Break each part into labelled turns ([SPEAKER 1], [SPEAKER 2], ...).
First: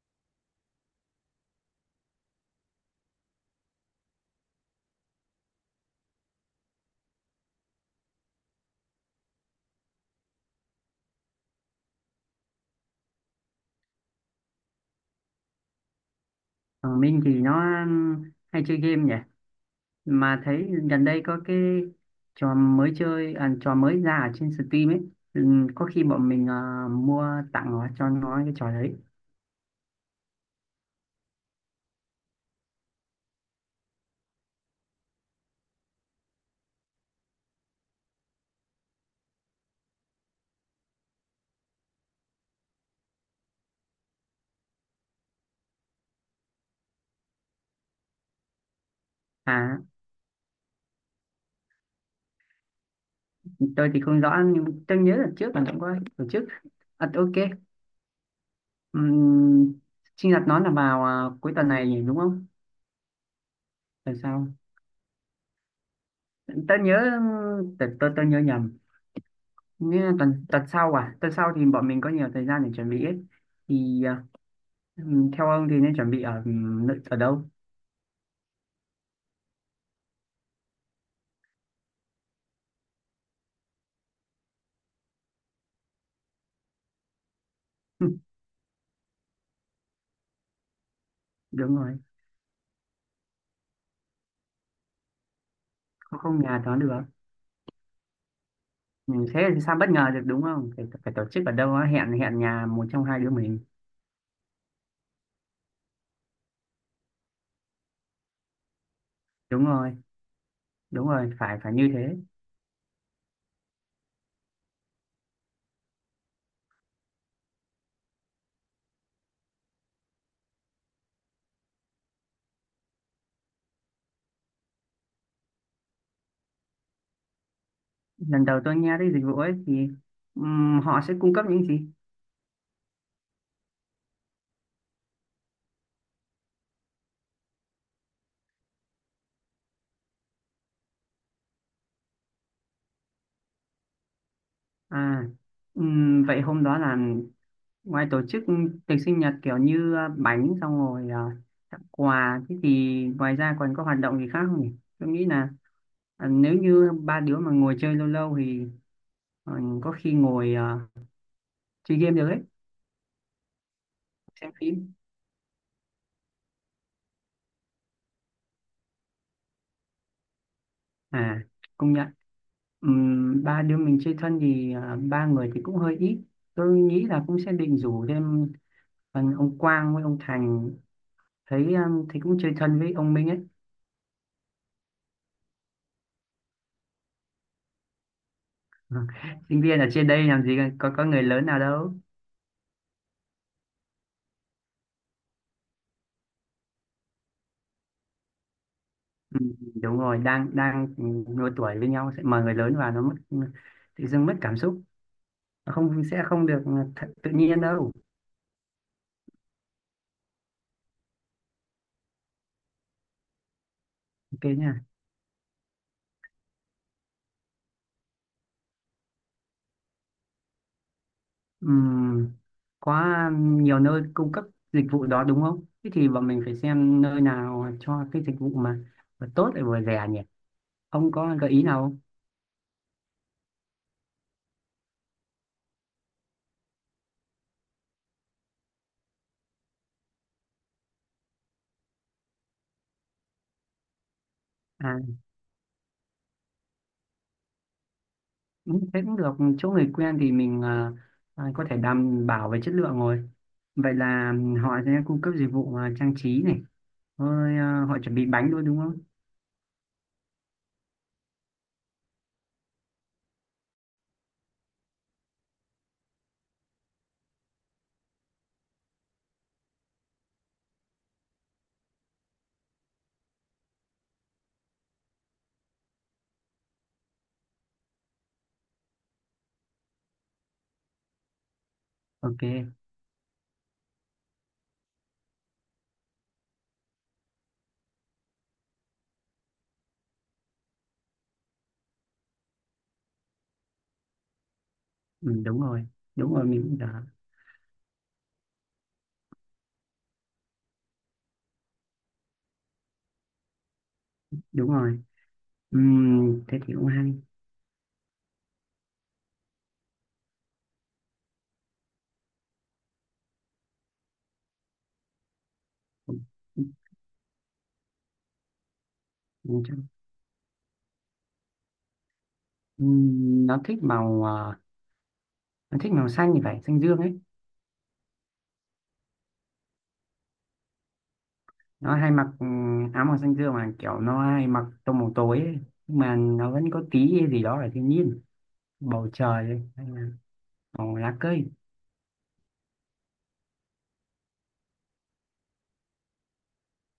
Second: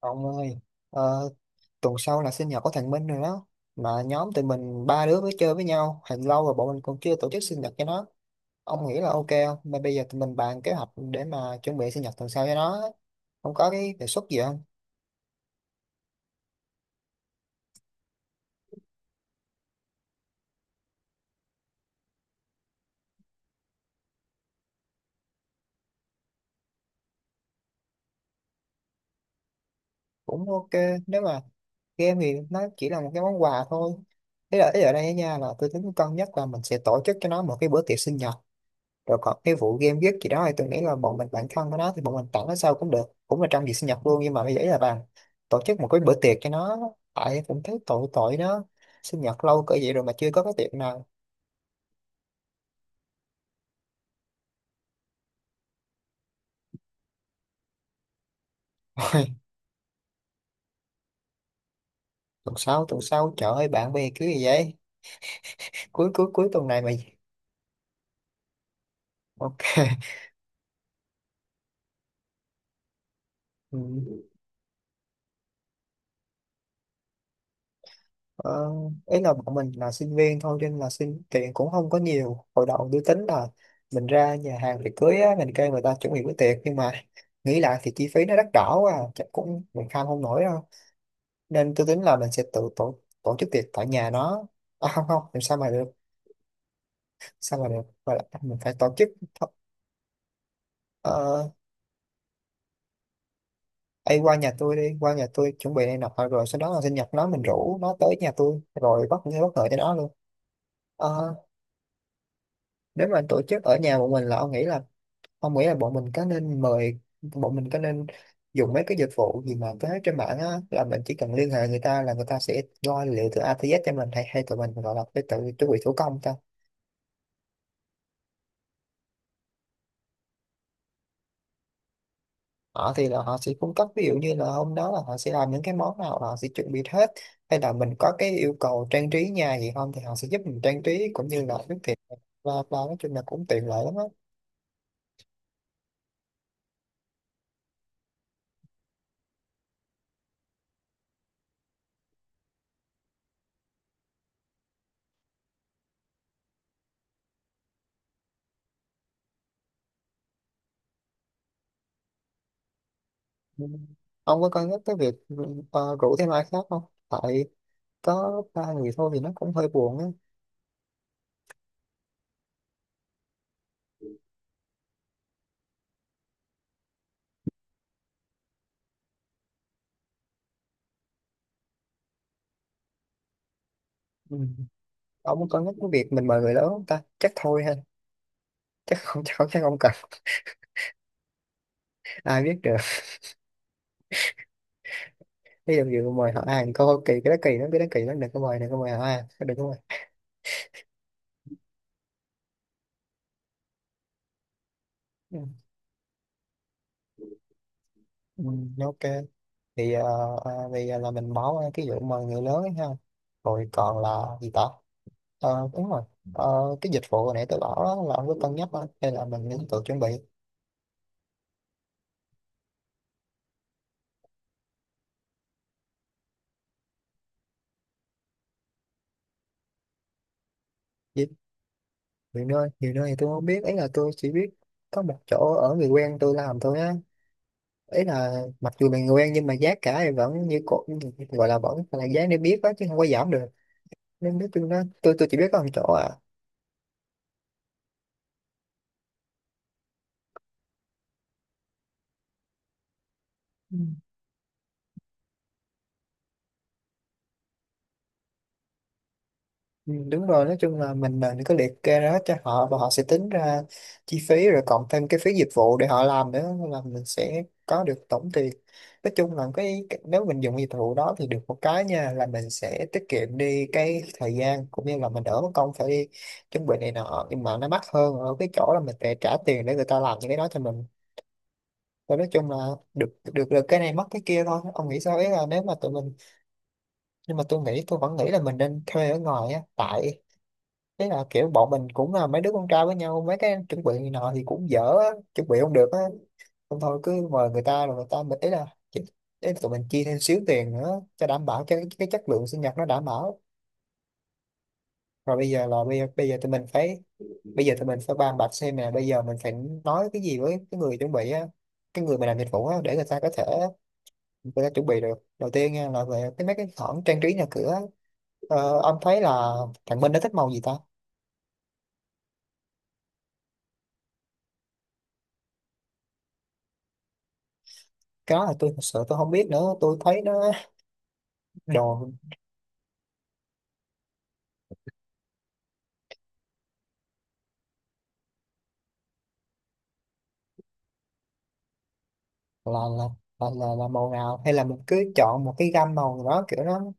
[SPEAKER 1] Ông ơi, ờ, tuần sau là sinh nhật của thằng Minh rồi đó. Mà nhóm tụi mình ba đứa mới chơi với nhau. Hình lâu rồi bọn mình còn chưa tổ chức sinh nhật cho nó. Ông nghĩ là ok không? Mà bây giờ tụi mình bàn kế hoạch để mà chuẩn bị sinh nhật tuần sau cho nó á. Ông có cái đề xuất gì không?
[SPEAKER 2] Còn Minh thì nó hay chơi game nhỉ. Mà thấy gần đây có cái trò mới chơi, à, trò mới ra ở trên Steam ấy. Ừ, có khi bọn mình, à, mua tặng nó cho nó cái trò đấy.
[SPEAKER 1] Cũng ok. Nếu mà game thì nó chỉ là một cái món quà thôi. Thế là ý ở đây nha là tôi tính cân nhắc là mình sẽ tổ chức cho nó một cái bữa tiệc sinh nhật. Rồi còn cái vụ game viết gì đó thì tôi nghĩ là bọn mình bản thân của nó thì bọn mình tặng nó sau cũng được, cũng là trong dịp sinh nhật luôn. Nhưng mà bây giờ ý là bạn tổ chức một cái bữa tiệc cho nó, tại cũng thấy tội tội nó, sinh nhật lâu cỡ
[SPEAKER 2] À,
[SPEAKER 1] vậy rồi mà chưa có cái tiệc nào.
[SPEAKER 2] tôi thì không rõ nhưng tôi nhớ là trước là cũng có tổ chức. À, ok. Um, sinh nhật nó là vào, à, cuối tuần này nhỉ, đúng không?
[SPEAKER 1] Tuần sau trời ơi bạn bè
[SPEAKER 2] Tuần
[SPEAKER 1] cứ gì
[SPEAKER 2] sau.
[SPEAKER 1] vậy. Cuối cuối cuối tuần
[SPEAKER 2] Tôi
[SPEAKER 1] này mà.
[SPEAKER 2] nhớ, tôi, tôi nhớ nhầm.
[SPEAKER 1] Ok.
[SPEAKER 2] Như tuần tuần sau, à, tuần sau thì bọn mình có nhiều thời gian để chuẩn bị ấy. Thì ờ,
[SPEAKER 1] Ừ.
[SPEAKER 2] ừ, theo ông thì nên chuẩn bị ở, ừ, nơi- ở đâu?
[SPEAKER 1] Ờ, Ý là bọn mình là sinh viên thôi cho nên là xin tiền cũng không có nhiều. Hồi đầu tôi tính là mình ra nhà hàng tiệc cưới á, mình kêu người ta chuẩn bị bữa tiệc, nhưng mà nghĩ lại thì chi phí nó đắt đỏ quá à, chắc cũng mình kham không nổi đâu. Nên
[SPEAKER 2] Đúng
[SPEAKER 1] tôi
[SPEAKER 2] rồi.
[SPEAKER 1] tính là mình sẽ tự tổ, tổ chức tiệc tại nhà nó. À, không không, làm sao mà được.
[SPEAKER 2] Không, không, nhà đó được.
[SPEAKER 1] Sao mà được. Và lại mình phải tổ chức.
[SPEAKER 2] Ừ, thế
[SPEAKER 1] th-
[SPEAKER 2] thì sao bất ngờ được đúng không? Phải, phải tổ chức
[SPEAKER 1] ờ,
[SPEAKER 2] ở đâu á, hẹn hẹn nhà một trong hai đứa mình.
[SPEAKER 1] Ấy qua nhà tôi đi, qua nhà tôi chuẩn bị này nọ, rồi sau đó là sinh nhật nó mình rủ nó tới nhà tôi rồi bất
[SPEAKER 2] Đúng
[SPEAKER 1] ngờ cho nó
[SPEAKER 2] rồi,
[SPEAKER 1] luôn.
[SPEAKER 2] đúng rồi,
[SPEAKER 1] Ờ,
[SPEAKER 2] phải phải như thế.
[SPEAKER 1] Nếu mà tổ chức ở nhà một mình là ông nghĩ là, ông nghĩ là bọn mình có nên mời, bọn mình có nên dùng mấy cái dịch vụ gì mà có hết trên mạng á, là mình chỉ cần liên hệ người ta là người ta sẽ lo liệu từ A tới Z cho mình, hay hay tụi mình gọi là phải tự chuẩn bị thủ công ta?
[SPEAKER 2] Lần đầu tôi nghe tới dịch vụ ấy thì họ sẽ cung cấp những gì?
[SPEAKER 1] Họ thì là họ sẽ cung cấp ví dụ như là hôm đó là họ sẽ làm những cái món nào là họ sẽ chuẩn bị hết, hay là mình có cái yêu cầu trang trí nhà gì không thì họ sẽ giúp mình trang trí cũng như là nước thiệt. Và nói chung là cũng tiện lợi lắm á.
[SPEAKER 2] À, vậy hôm đó là ngoài tổ chức tiệc sinh nhật kiểu như à, bánh xong rồi, à, tặng quà, thế thì ngoài ra còn có hoạt động gì khác không nhỉ? Tôi nghĩ là, à, nếu như ba đứa mà ngồi chơi lâu lâu thì ờ, có khi ngồi ờ, chơi game được ấy.
[SPEAKER 1] Ừ. Ông có
[SPEAKER 2] Xem
[SPEAKER 1] cân nhắc
[SPEAKER 2] phim.
[SPEAKER 1] cái việc rủ thêm ai khác không? Tại có ba người thôi thì nó cũng hơi buồn á.
[SPEAKER 2] À, công nhận. Ba đứa mình chơi thân thì ờ, ba người thì cũng hơi ít. Tôi nghĩ là cũng sẽ định rủ thêm ờ, ông Quang với ông Thành, thấy ờ, thấy cũng chơi thân với ông Minh ấy.
[SPEAKER 1] Ừ. Ông có nhắc cái việc mình mời người lớn không ta? Chắc thôi ha,
[SPEAKER 2] Ờ,
[SPEAKER 1] chắc không, chắc không, chắc
[SPEAKER 2] sinh
[SPEAKER 1] không
[SPEAKER 2] viên ở
[SPEAKER 1] cần.
[SPEAKER 2] trên đây làm gì có người lớn nào đâu.
[SPEAKER 1] Ai biết được, ví dụ như mời họ ăn coi kỳ, cái đó kỳ lắm, cái đó kỳ lắm, đừng có mời, đừng có mời họ ăn,
[SPEAKER 2] Ừm,
[SPEAKER 1] đừng có mời.
[SPEAKER 2] đúng rồi, đang đang độ tuổi với nhau sẽ mời người lớn vào nó mất, tự dưng mất cảm xúc.
[SPEAKER 1] Ừ.
[SPEAKER 2] Không, sẽ không được thật, tự nhiên đâu.
[SPEAKER 1] Ừ, ok thì thì là mình bỏ qua cái vụ mời người lớn ấy ha. Rồi còn là
[SPEAKER 2] Ok
[SPEAKER 1] gì ta?
[SPEAKER 2] nhỉ.
[SPEAKER 1] Ờ, đúng rồi. Ờ, cái dịch vụ hồi nãy tôi bảo đó, là ông có cân nhắc không hay là mình nên tự chuẩn bị?
[SPEAKER 2] Ừm, có nhiều nơi cung cấp dịch vụ đó đúng không? Thế thì bọn mình phải xem nơi nào cho cái dịch vụ mà vừa tốt lại vừa rẻ nhỉ. Ông
[SPEAKER 1] Vì
[SPEAKER 2] có gợi ý nào không?
[SPEAKER 1] nhiều nơi, nhiều nơi thì tôi không biết ấy, là tôi chỉ biết có một chỗ ở người quen tôi làm thôi á. Ý là mặc dù mình quen nhưng mà giá cả thì vẫn như cũ, gọi là vẫn là giá niêm yết đó, chứ không có giảm được. Nên nói chung đó,
[SPEAKER 2] À,
[SPEAKER 1] tôi chỉ biết có một chỗ à.
[SPEAKER 2] ừ, thế cũng được. Chỗ người quen thì mình ờ, ờ, có thể đảm bảo về chất lượng rồi.
[SPEAKER 1] Ừ.
[SPEAKER 2] Vậy là họ sẽ cung cấp dịch vụ ờ, trang trí này. Rồi ờ, họ chuẩn bị bánh luôn đúng không?
[SPEAKER 1] Ừ, đúng rồi, nói chung là mình có liệt kê ra hết cho họ và họ sẽ tính ra chi phí, rồi cộng thêm cái phí dịch vụ để họ làm nữa, nên là mình sẽ có được tổng tiền. Nói chung là cái nếu mình dùng dịch vụ đó thì được một cái nha, là mình sẽ tiết kiệm đi cái thời gian, cũng như là mình đỡ mất công phải đi chuẩn bị này nọ, nhưng mà nó mắc hơn ở cái chỗ là mình phải trả tiền để người ta làm những cái đó cho mình. Và nói
[SPEAKER 2] Ok,
[SPEAKER 1] chung là được, được, được cái này mất cái kia thôi. Ông nghĩ sao ấy là nếu mà tụi mình, nhưng mà tôi nghĩ, tôi vẫn nghĩ là mình nên thuê ở ngoài á. Tại thế là kiểu bọn mình cũng là mấy đứa con trai với nhau, mấy cái chuẩn bị này nọ thì cũng dở á,
[SPEAKER 2] ừ,
[SPEAKER 1] chuẩn bị
[SPEAKER 2] đúng
[SPEAKER 1] không
[SPEAKER 2] rồi.
[SPEAKER 1] được á.
[SPEAKER 2] Đúng rồi, mình cũng
[SPEAKER 1] Không thôi
[SPEAKER 2] đã.
[SPEAKER 1] cứ mời người ta, rồi người ta mình ý là chỉ- ý là tụi mình chi thêm xíu tiền nữa cho đảm bảo cho cái chất lượng sinh nhật nó đảm bảo.
[SPEAKER 2] Đúng rồi.
[SPEAKER 1] Rồi bây giờ tụi
[SPEAKER 2] Thế
[SPEAKER 1] mình
[SPEAKER 2] thì cũng
[SPEAKER 1] phải,
[SPEAKER 2] hay.
[SPEAKER 1] bây giờ tụi mình phải bàn bạc xem nè, bây giờ mình phải nói cái gì với cái người chuẩn bị á, cái người mà làm dịch vụ á, để người ta có thể. Tôi đã chuẩn bị được đầu tiên nha, là
[SPEAKER 2] Ừ,
[SPEAKER 1] về cái mấy cái khoản trang trí nhà cửa. Ông thấy là
[SPEAKER 2] ừ, chắc-
[SPEAKER 1] thằng Minh nó thích màu gì ta?
[SPEAKER 2] nó thích màu à, nó thích màu xanh thì phải xanh dương ấy.
[SPEAKER 1] Cái đó là tôi thật sự tôi không biết nữa, tôi thấy nó
[SPEAKER 2] Nó
[SPEAKER 1] đồ.
[SPEAKER 2] hay mặc ừ, áo màu xanh dương mà kiểu nó hay mặc tông màu tối ấy. Nhưng mà nó vẫn có tí gì đó là thiên nhiên, bầu trời ấy, hay là màu lá cây.
[SPEAKER 1] Là là là là, là màu nào, hay là mình cứ chọn một cái gam màu nào đó kiểu nó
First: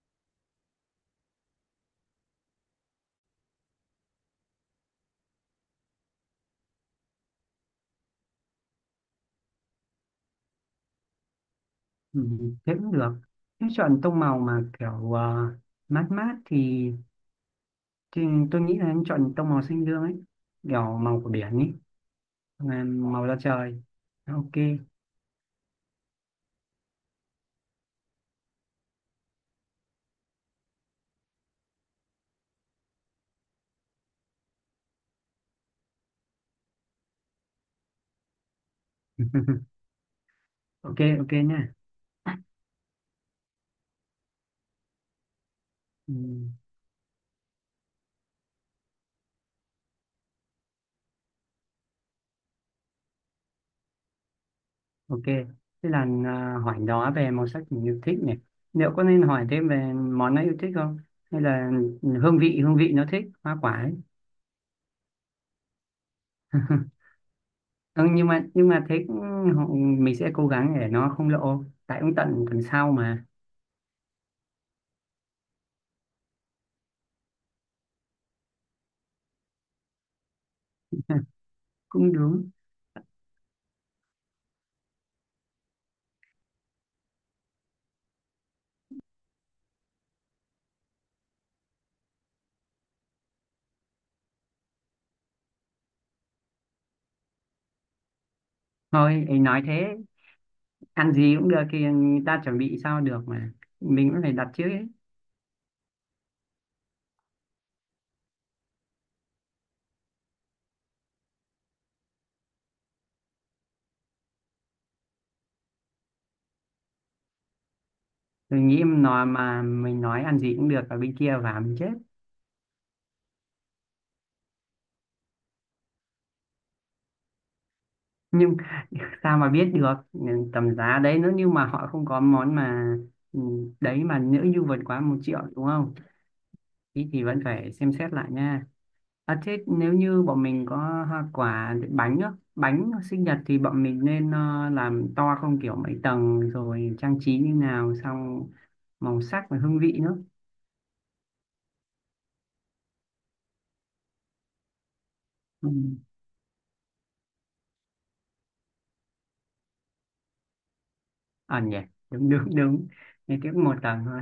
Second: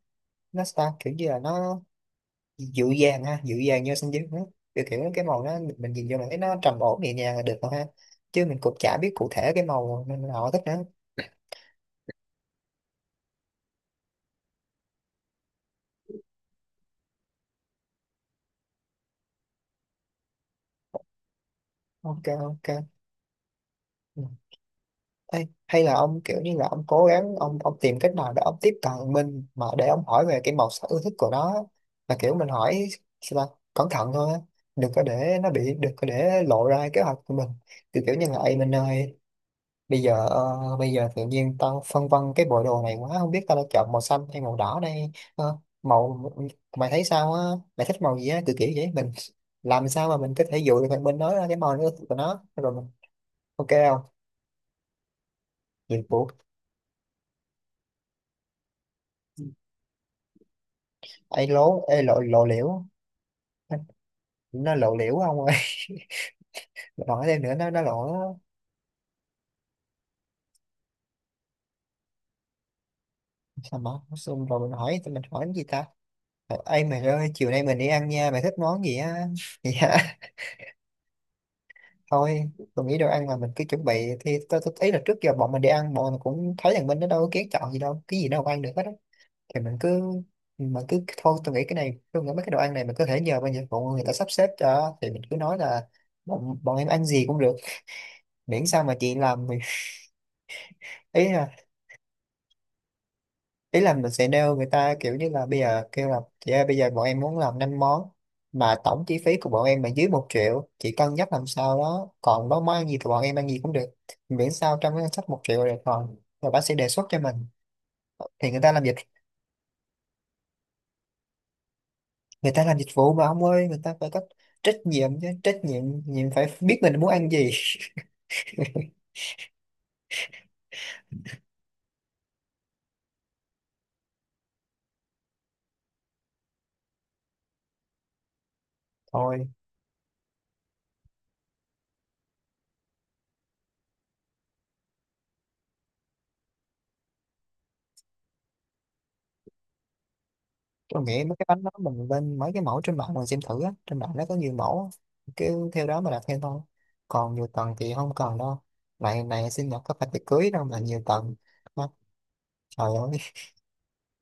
[SPEAKER 1] nó sao kiểu như là nó dịu dàng ha, dịu dàng như xanh dương đó, kiểu kiểu cái màu đó mình nhìn vô là thấy nó trầm ổn nhẹ nhàng là được rồi ha, chứ mình cũng chả biết cụ thể cái màu nào thích nữa.
[SPEAKER 2] Ừ, thế cũng được. Nếu chọn tông màu mà kiểu ờ, mát mát thì, tôi nghĩ là em chọn tông màu xanh dương ấy, kiểu màu của biển ấy,
[SPEAKER 1] Ok,
[SPEAKER 2] mà
[SPEAKER 1] ok.
[SPEAKER 2] màu da trời.
[SPEAKER 1] Ừ.
[SPEAKER 2] Ok.
[SPEAKER 1] Ê, hay là ông kiểu như là ông cố gắng ông, tìm cách nào để ông tiếp cận mình mà để ông hỏi về cái màu sắc ưa thích của nó á. Là kiểu mình hỏi sao ta? Cẩn thận thôi á, đừng có để nó bị, đừng có để lộ ra kế hoạch của mình. Kiểu kiểu như là "Ê Minh ơi, bây giờ bây
[SPEAKER 2] Ok,
[SPEAKER 1] giờ tự
[SPEAKER 2] ok
[SPEAKER 1] nhiên
[SPEAKER 2] nha.
[SPEAKER 1] tao phân vân cái bộ đồ này quá, không biết tao đã chọn màu xanh hay màu đỏ đây. Ờ,
[SPEAKER 2] Ừ.
[SPEAKER 1] Màu mày thấy sao á, mày thích màu gì á", kiểu kiểu vậy. Mình làm sao mà mình có thể dụ được thằng Minh nói ra cái màu nó ưa thích của nó rồi mình, ok không?
[SPEAKER 2] Ok, thế
[SPEAKER 1] Nhiệm
[SPEAKER 2] là
[SPEAKER 1] vụ
[SPEAKER 2] à, hỏi đó về màu sắc mình yêu thích này. Liệu có nên hỏi thêm về món nó yêu thích không? Hay
[SPEAKER 1] ấy
[SPEAKER 2] là
[SPEAKER 1] lố, lộ lộ
[SPEAKER 2] hương
[SPEAKER 1] liễu.
[SPEAKER 2] vị nó thích, hoa quả
[SPEAKER 1] nó
[SPEAKER 2] ấy.
[SPEAKER 1] nó lộ liễu ông ơi. Mình hỏi thêm nữa nó
[SPEAKER 2] Ừ,
[SPEAKER 1] lộ
[SPEAKER 2] nhưng mà thế cũng- họ- mình sẽ cố gắng để nó không lộ. Tại cũng tận tuần sau mà.
[SPEAKER 1] sao mà. Xong rồi mình hỏi, tụi mình hỏi cái gì ta? Ờ, ê mày ơi chiều nay mình đi ăn nha, mày thích món gì á? Dạ
[SPEAKER 2] Cũng
[SPEAKER 1] thôi,
[SPEAKER 2] đúng.
[SPEAKER 1] tôi nghĩ đồ ăn là mình cứ chuẩn bị, thì tôi thấy là trước giờ bọn mình đi ăn bọn mình cũng thấy rằng mình, nó đâu có kén chọn gì đâu, cái gì đâu ăn được hết á, thì mình cứ, mà cứ thôi tôi nghĩ cái này, tôi nghĩ mấy cái đồ ăn này mình có thể nhờ bên dịch vụ người ta sắp xếp cho, thì mình cứ nói là bọn em ăn gì cũng được, miễn sao mà chị
[SPEAKER 2] Thôi, ấy
[SPEAKER 1] làm thì.
[SPEAKER 2] nói thế, ăn gì
[SPEAKER 1] Ý
[SPEAKER 2] cũng được thì người ta chuẩn bị sao được mà.
[SPEAKER 1] Ý là
[SPEAKER 2] Mình
[SPEAKER 1] mình
[SPEAKER 2] cũng
[SPEAKER 1] sẽ
[SPEAKER 2] phải đặt
[SPEAKER 1] nêu
[SPEAKER 2] trước
[SPEAKER 1] người
[SPEAKER 2] ấy.
[SPEAKER 1] ta kiểu như là bây giờ kêu là, chị ơi bây giờ bọn em muốn làm 5 món, mà tổng chi phí của bọn em là dưới 1.000.000, chị cân nhắc làm sao đó, còn đó món ăn gì thì bọn em ăn gì cũng được, miễn sao trong cái ngân sách 1.000.000 là được. Còn rồi bác sẽ đề xuất cho mình, thì người
[SPEAKER 2] Mình
[SPEAKER 1] ta làm
[SPEAKER 2] nghĩ
[SPEAKER 1] dịch,
[SPEAKER 2] nó mà mình nói ăn gì cũng được ở bên kia và mình chết.
[SPEAKER 1] người ta làm dịch vụ mà ông ơi, người ta phải có trách nhiệm chứ, trách nhiệm nhiệm phải biết mình muốn ăn gì.
[SPEAKER 2] Nhưng sao mà biết được ừ, tầm giá đấy nữa nhưng mà họ không có món mà ừ, đấy mà nữ du vượt quá 1.000.000 đúng không? Thì vẫn phải xem xét lại nha. À,
[SPEAKER 1] Thôi
[SPEAKER 2] thế nếu như bọn mình có hoa quả bánh á, bánh sinh nhật thì bọn mình nên ờ, làm to không kiểu mấy tầng rồi trang trí như nào, xong màu sắc và hương vị nữa.
[SPEAKER 1] tôi nghĩ mấy cái bánh đó mình lên mấy cái mẫu trên mạng mình xem thử á, trên mạng nó có nhiều mẫu á.
[SPEAKER 2] Ừ.
[SPEAKER 1] Cứ theo đó mà đặt theo thôi. Còn nhiều tầng thì không cần đâu. Này này sinh nhật có phải tiệc cưới đâu mà nhiều tầng.
[SPEAKER 2] À nhỉ.
[SPEAKER 1] Má,
[SPEAKER 2] Đúng đúng
[SPEAKER 1] trời
[SPEAKER 2] đúng.
[SPEAKER 1] ơi,
[SPEAKER 2] Nên tiếp một tầng thôi.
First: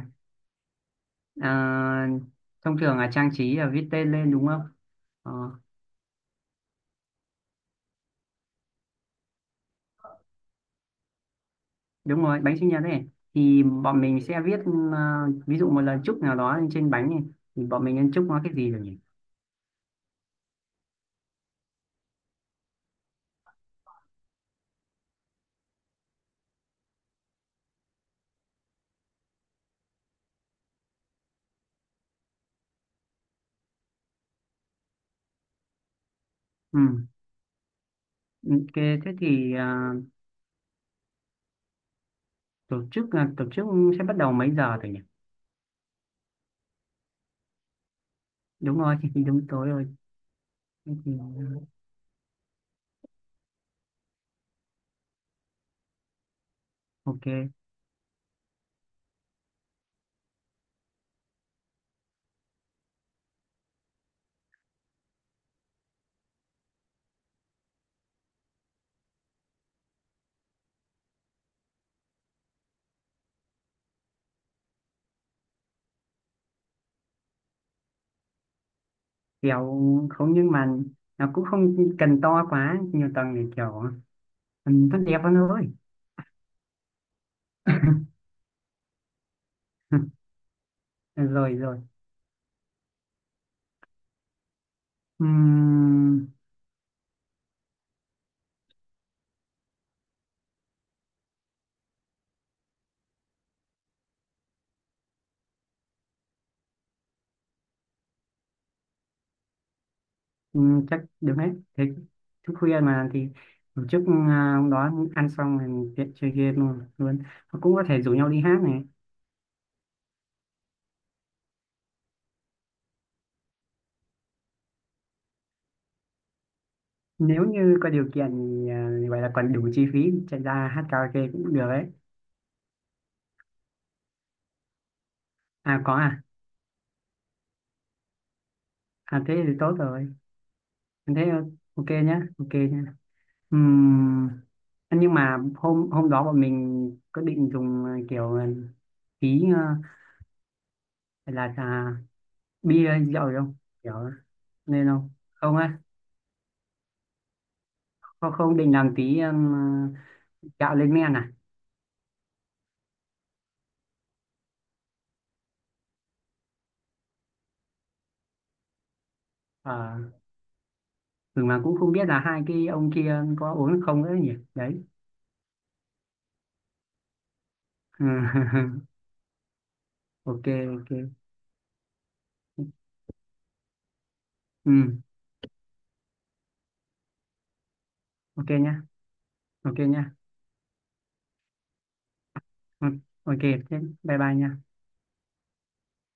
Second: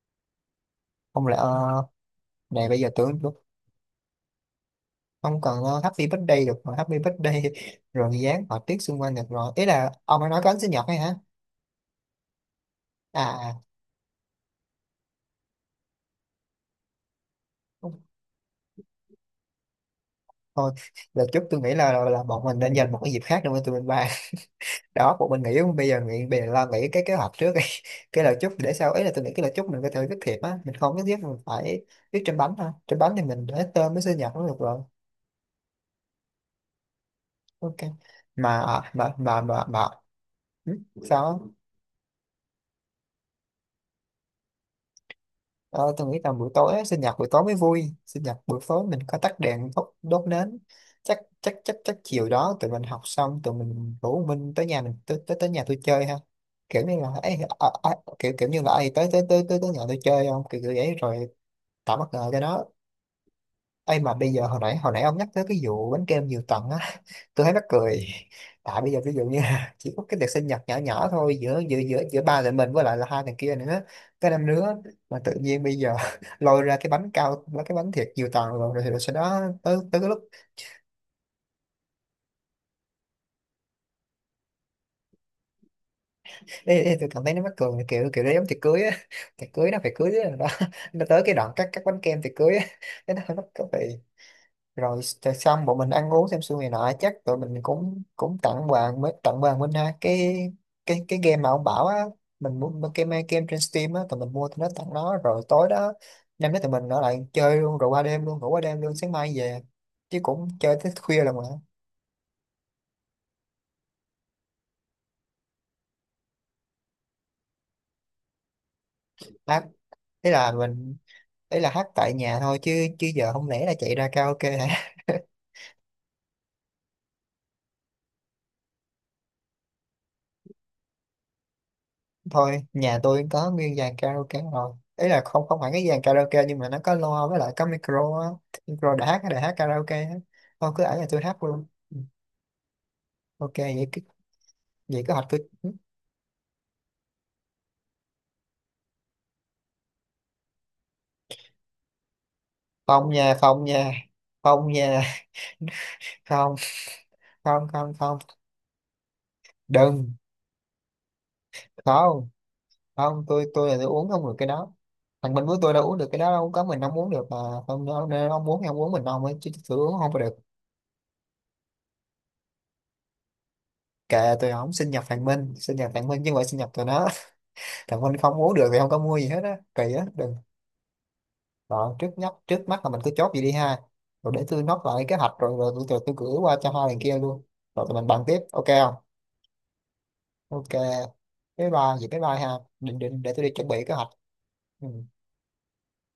[SPEAKER 1] không lẽ
[SPEAKER 2] À,
[SPEAKER 1] này
[SPEAKER 2] thông
[SPEAKER 1] bây giờ
[SPEAKER 2] thường là
[SPEAKER 1] tưởng
[SPEAKER 2] trang
[SPEAKER 1] lúc
[SPEAKER 2] trí là viết tên lên đúng không? Ờ,
[SPEAKER 1] không cần, happy birthday được mà happy birthday rồi dán họa tiết xung quanh được rồi. Ý là ông ấy nói có bánh sinh nhật hay hả?
[SPEAKER 2] đúng rồi, bánh sinh nhật ấy
[SPEAKER 1] à à,
[SPEAKER 2] thì bọn mình sẽ viết ờ, ví dụ một lần chúc nào đó lên trên bánh này, thì bọn mình nên chúc nó cái gì rồi nhỉ.
[SPEAKER 1] Thôi đợt chút tôi nghĩ là bọn mình nên dành một cái dịp khác để mà tụi mình ba đó. Một mình nghĩ bây giờ, lo nghĩ cái kế hoạch trước đi. Cái lời chúc để sau, ấy là tôi nghĩ cái lời chúc mình có thể viết thiệp á, mình không nhất thiết mình phải viết trên bánh ha. Trên bánh thì mình để tên với sinh nhật cũng được rồi.
[SPEAKER 2] Ừ.
[SPEAKER 1] Ok. mà
[SPEAKER 2] Ok.
[SPEAKER 1] à,
[SPEAKER 2] Thế
[SPEAKER 1] mà mà
[SPEAKER 2] thì
[SPEAKER 1] mà,
[SPEAKER 2] ờ,
[SPEAKER 1] mà. Ừ, sao á?
[SPEAKER 2] tổ chức là tổ chức sẽ bắt đầu mấy giờ rồi nhỉ?
[SPEAKER 1] Ờ, tôi nghĩ là buổi tối á, sinh nhật buổi tối mới vui. Sinh nhật buổi
[SPEAKER 2] Đúng
[SPEAKER 1] tối
[SPEAKER 2] rồi.
[SPEAKER 1] mình có
[SPEAKER 2] Thì
[SPEAKER 1] tắt
[SPEAKER 2] đúng tối
[SPEAKER 1] đèn,
[SPEAKER 2] rồi.
[SPEAKER 1] đốt, nến.
[SPEAKER 2] Thế thì,
[SPEAKER 1] Chắc chắc chắc chắc chiều đó tụi mình học xong tụi mình rủ Minh tới nhà mình, tới tới, tới nhà tôi chơi ha. Kiểu như là ấy,
[SPEAKER 2] ok.
[SPEAKER 1] kiểu kiểu như là ấy, tới tới tới tới tới nhà tôi chơi không, kiểu kiểu vậy rồi tạo bất ngờ cho nó. Ê mà bây giờ, hồi nãy ông nhắc tới cái vụ bánh kem nhiều tầng á, tôi thấy mắc cười. Tại bây giờ ví dụ như là chỉ có cái tiệc sinh nhật nhỏ nhỏ thôi, giữa giữa giữa giữa ba thằng mình với lại là hai thằng kia nữa, cái năm nữa. Mà tự nhiên bây giờ lôi ra cái bánh cao, cái bánh thiệt nhiều tầng, rồi rồi sau đó
[SPEAKER 2] Kẹo.
[SPEAKER 1] tới tới cái lúc
[SPEAKER 2] Không nhưng mà nó cũng không cần to quá nhiều tầng để kiểu ừ, tốt đẹp hơn thôi.
[SPEAKER 1] ê, tôi cảm thấy nó mắc cười kiểu kiểu đấy, giống tiệc cưới á. Tiệc cưới nó phải cưới đó, nó tới cái đoạn
[SPEAKER 2] Rồi
[SPEAKER 1] cắt,
[SPEAKER 2] rồi.
[SPEAKER 1] bánh kem tiệc cưới á, cái nó hơi mắc cười. Rồi xong bọn mình ăn
[SPEAKER 2] Ừm.
[SPEAKER 1] uống xem xuôi này nọ, chắc tụi mình cũng cũng tặng bạn, mới tặng bạn Minh ha, cái cái game mà ông bảo á. Mình muốn mua game, trên Steam á, tụi mình mua tụi nó tặng nó. Rồi tối đó, năm đó tụi mình ở lại chơi luôn rồi qua đêm luôn, ngủ qua đêm luôn, sáng mai về. Chứ cũng
[SPEAKER 2] Ừ,
[SPEAKER 1] chơi tới
[SPEAKER 2] chắc
[SPEAKER 1] khuya là
[SPEAKER 2] được
[SPEAKER 1] mà.
[SPEAKER 2] hết. Thế thức khuya mà thì tổ chức, à, hôm đó ăn xong rồi tiện chơi game luôn luôn. Và cũng có thể rủ nhau đi hát này.
[SPEAKER 1] Hát, thế là mình, đấy là hát tại nhà thôi chứ, chứ giờ không lẽ là chạy ra karaoke hả?
[SPEAKER 2] Nếu như có điều kiện thì à, vậy là còn đủ chi phí chạy ra hát karaoke cũng được đấy.
[SPEAKER 1] Thôi nhà tôi có nguyên dàn karaoke rồi, ý là không, không hẳn
[SPEAKER 2] À
[SPEAKER 1] cái
[SPEAKER 2] có
[SPEAKER 1] dàn
[SPEAKER 2] à.
[SPEAKER 1] karaoke nhưng mà nó có loa với lại có micro á, micro để
[SPEAKER 2] À
[SPEAKER 1] hát,
[SPEAKER 2] thế
[SPEAKER 1] để hát
[SPEAKER 2] thì tốt
[SPEAKER 1] karaoke
[SPEAKER 2] rồi.
[SPEAKER 1] á. Thôi cứ ở nhà tôi
[SPEAKER 2] Thế ờ,
[SPEAKER 1] hát luôn.
[SPEAKER 2] ok nhá, ok nhá.
[SPEAKER 1] Ok vậy cứ,
[SPEAKER 2] Ừm,
[SPEAKER 1] vậy cứ
[SPEAKER 2] nhưng
[SPEAKER 1] học cứ
[SPEAKER 2] mà hôm hôm đó bọn mình có định dùng à, kiểu à, tí à, là à, bia hay
[SPEAKER 1] phòng
[SPEAKER 2] rượu gì
[SPEAKER 1] nhà
[SPEAKER 2] không
[SPEAKER 1] phòng nhà
[SPEAKER 2] kiểu
[SPEAKER 1] phòng
[SPEAKER 2] nên
[SPEAKER 1] nhà
[SPEAKER 2] không không á,
[SPEAKER 1] Không, không, không, không.
[SPEAKER 2] không không định làm tí
[SPEAKER 1] Đừng.
[SPEAKER 2] gạo lên men à?
[SPEAKER 1] Không không, tôi là tôi uống không được cái đó. Thằng Minh với tôi đâu uống được cái đó đâu, có mình không uống được mà. Không nên ông muốn thì ông uống mình ông ấy chứ tôi uống không có
[SPEAKER 2] Ờ.
[SPEAKER 1] được.
[SPEAKER 2] Ừ, mà cũng không biết là hai cái ông kia có uống không nữa nhỉ
[SPEAKER 1] Kệ, tôi không,
[SPEAKER 2] đấy.
[SPEAKER 1] sinh nhật thằng Minh, sinh nhật thằng Minh chứ không phải sinh nhật tụi nó. Còn
[SPEAKER 2] Ừ.
[SPEAKER 1] mình không uống được thì không có mua gì hết á, kỳ á, đừng.
[SPEAKER 2] Ok, ok.
[SPEAKER 1] Đó, trước nhất, trước mắt là mình cứ chốt vậy đi ha. Rồi để tôi
[SPEAKER 2] Ừ.
[SPEAKER 1] nốt lại kế hoạch rồi, tôi gửi qua cho hai thằng kia luôn. Rồi tụi mình bàn tiếp,
[SPEAKER 2] Ok
[SPEAKER 1] ok
[SPEAKER 2] nhá,
[SPEAKER 1] không?
[SPEAKER 2] ok nhá.
[SPEAKER 1] Ok, bye bye vậy, bye bye ha.
[SPEAKER 2] Ừ,
[SPEAKER 1] Định định để
[SPEAKER 2] ok
[SPEAKER 1] tôi đi chuẩn
[SPEAKER 2] thế
[SPEAKER 1] bị kế hoạch.
[SPEAKER 2] bye bye nha.
[SPEAKER 1] Ừ.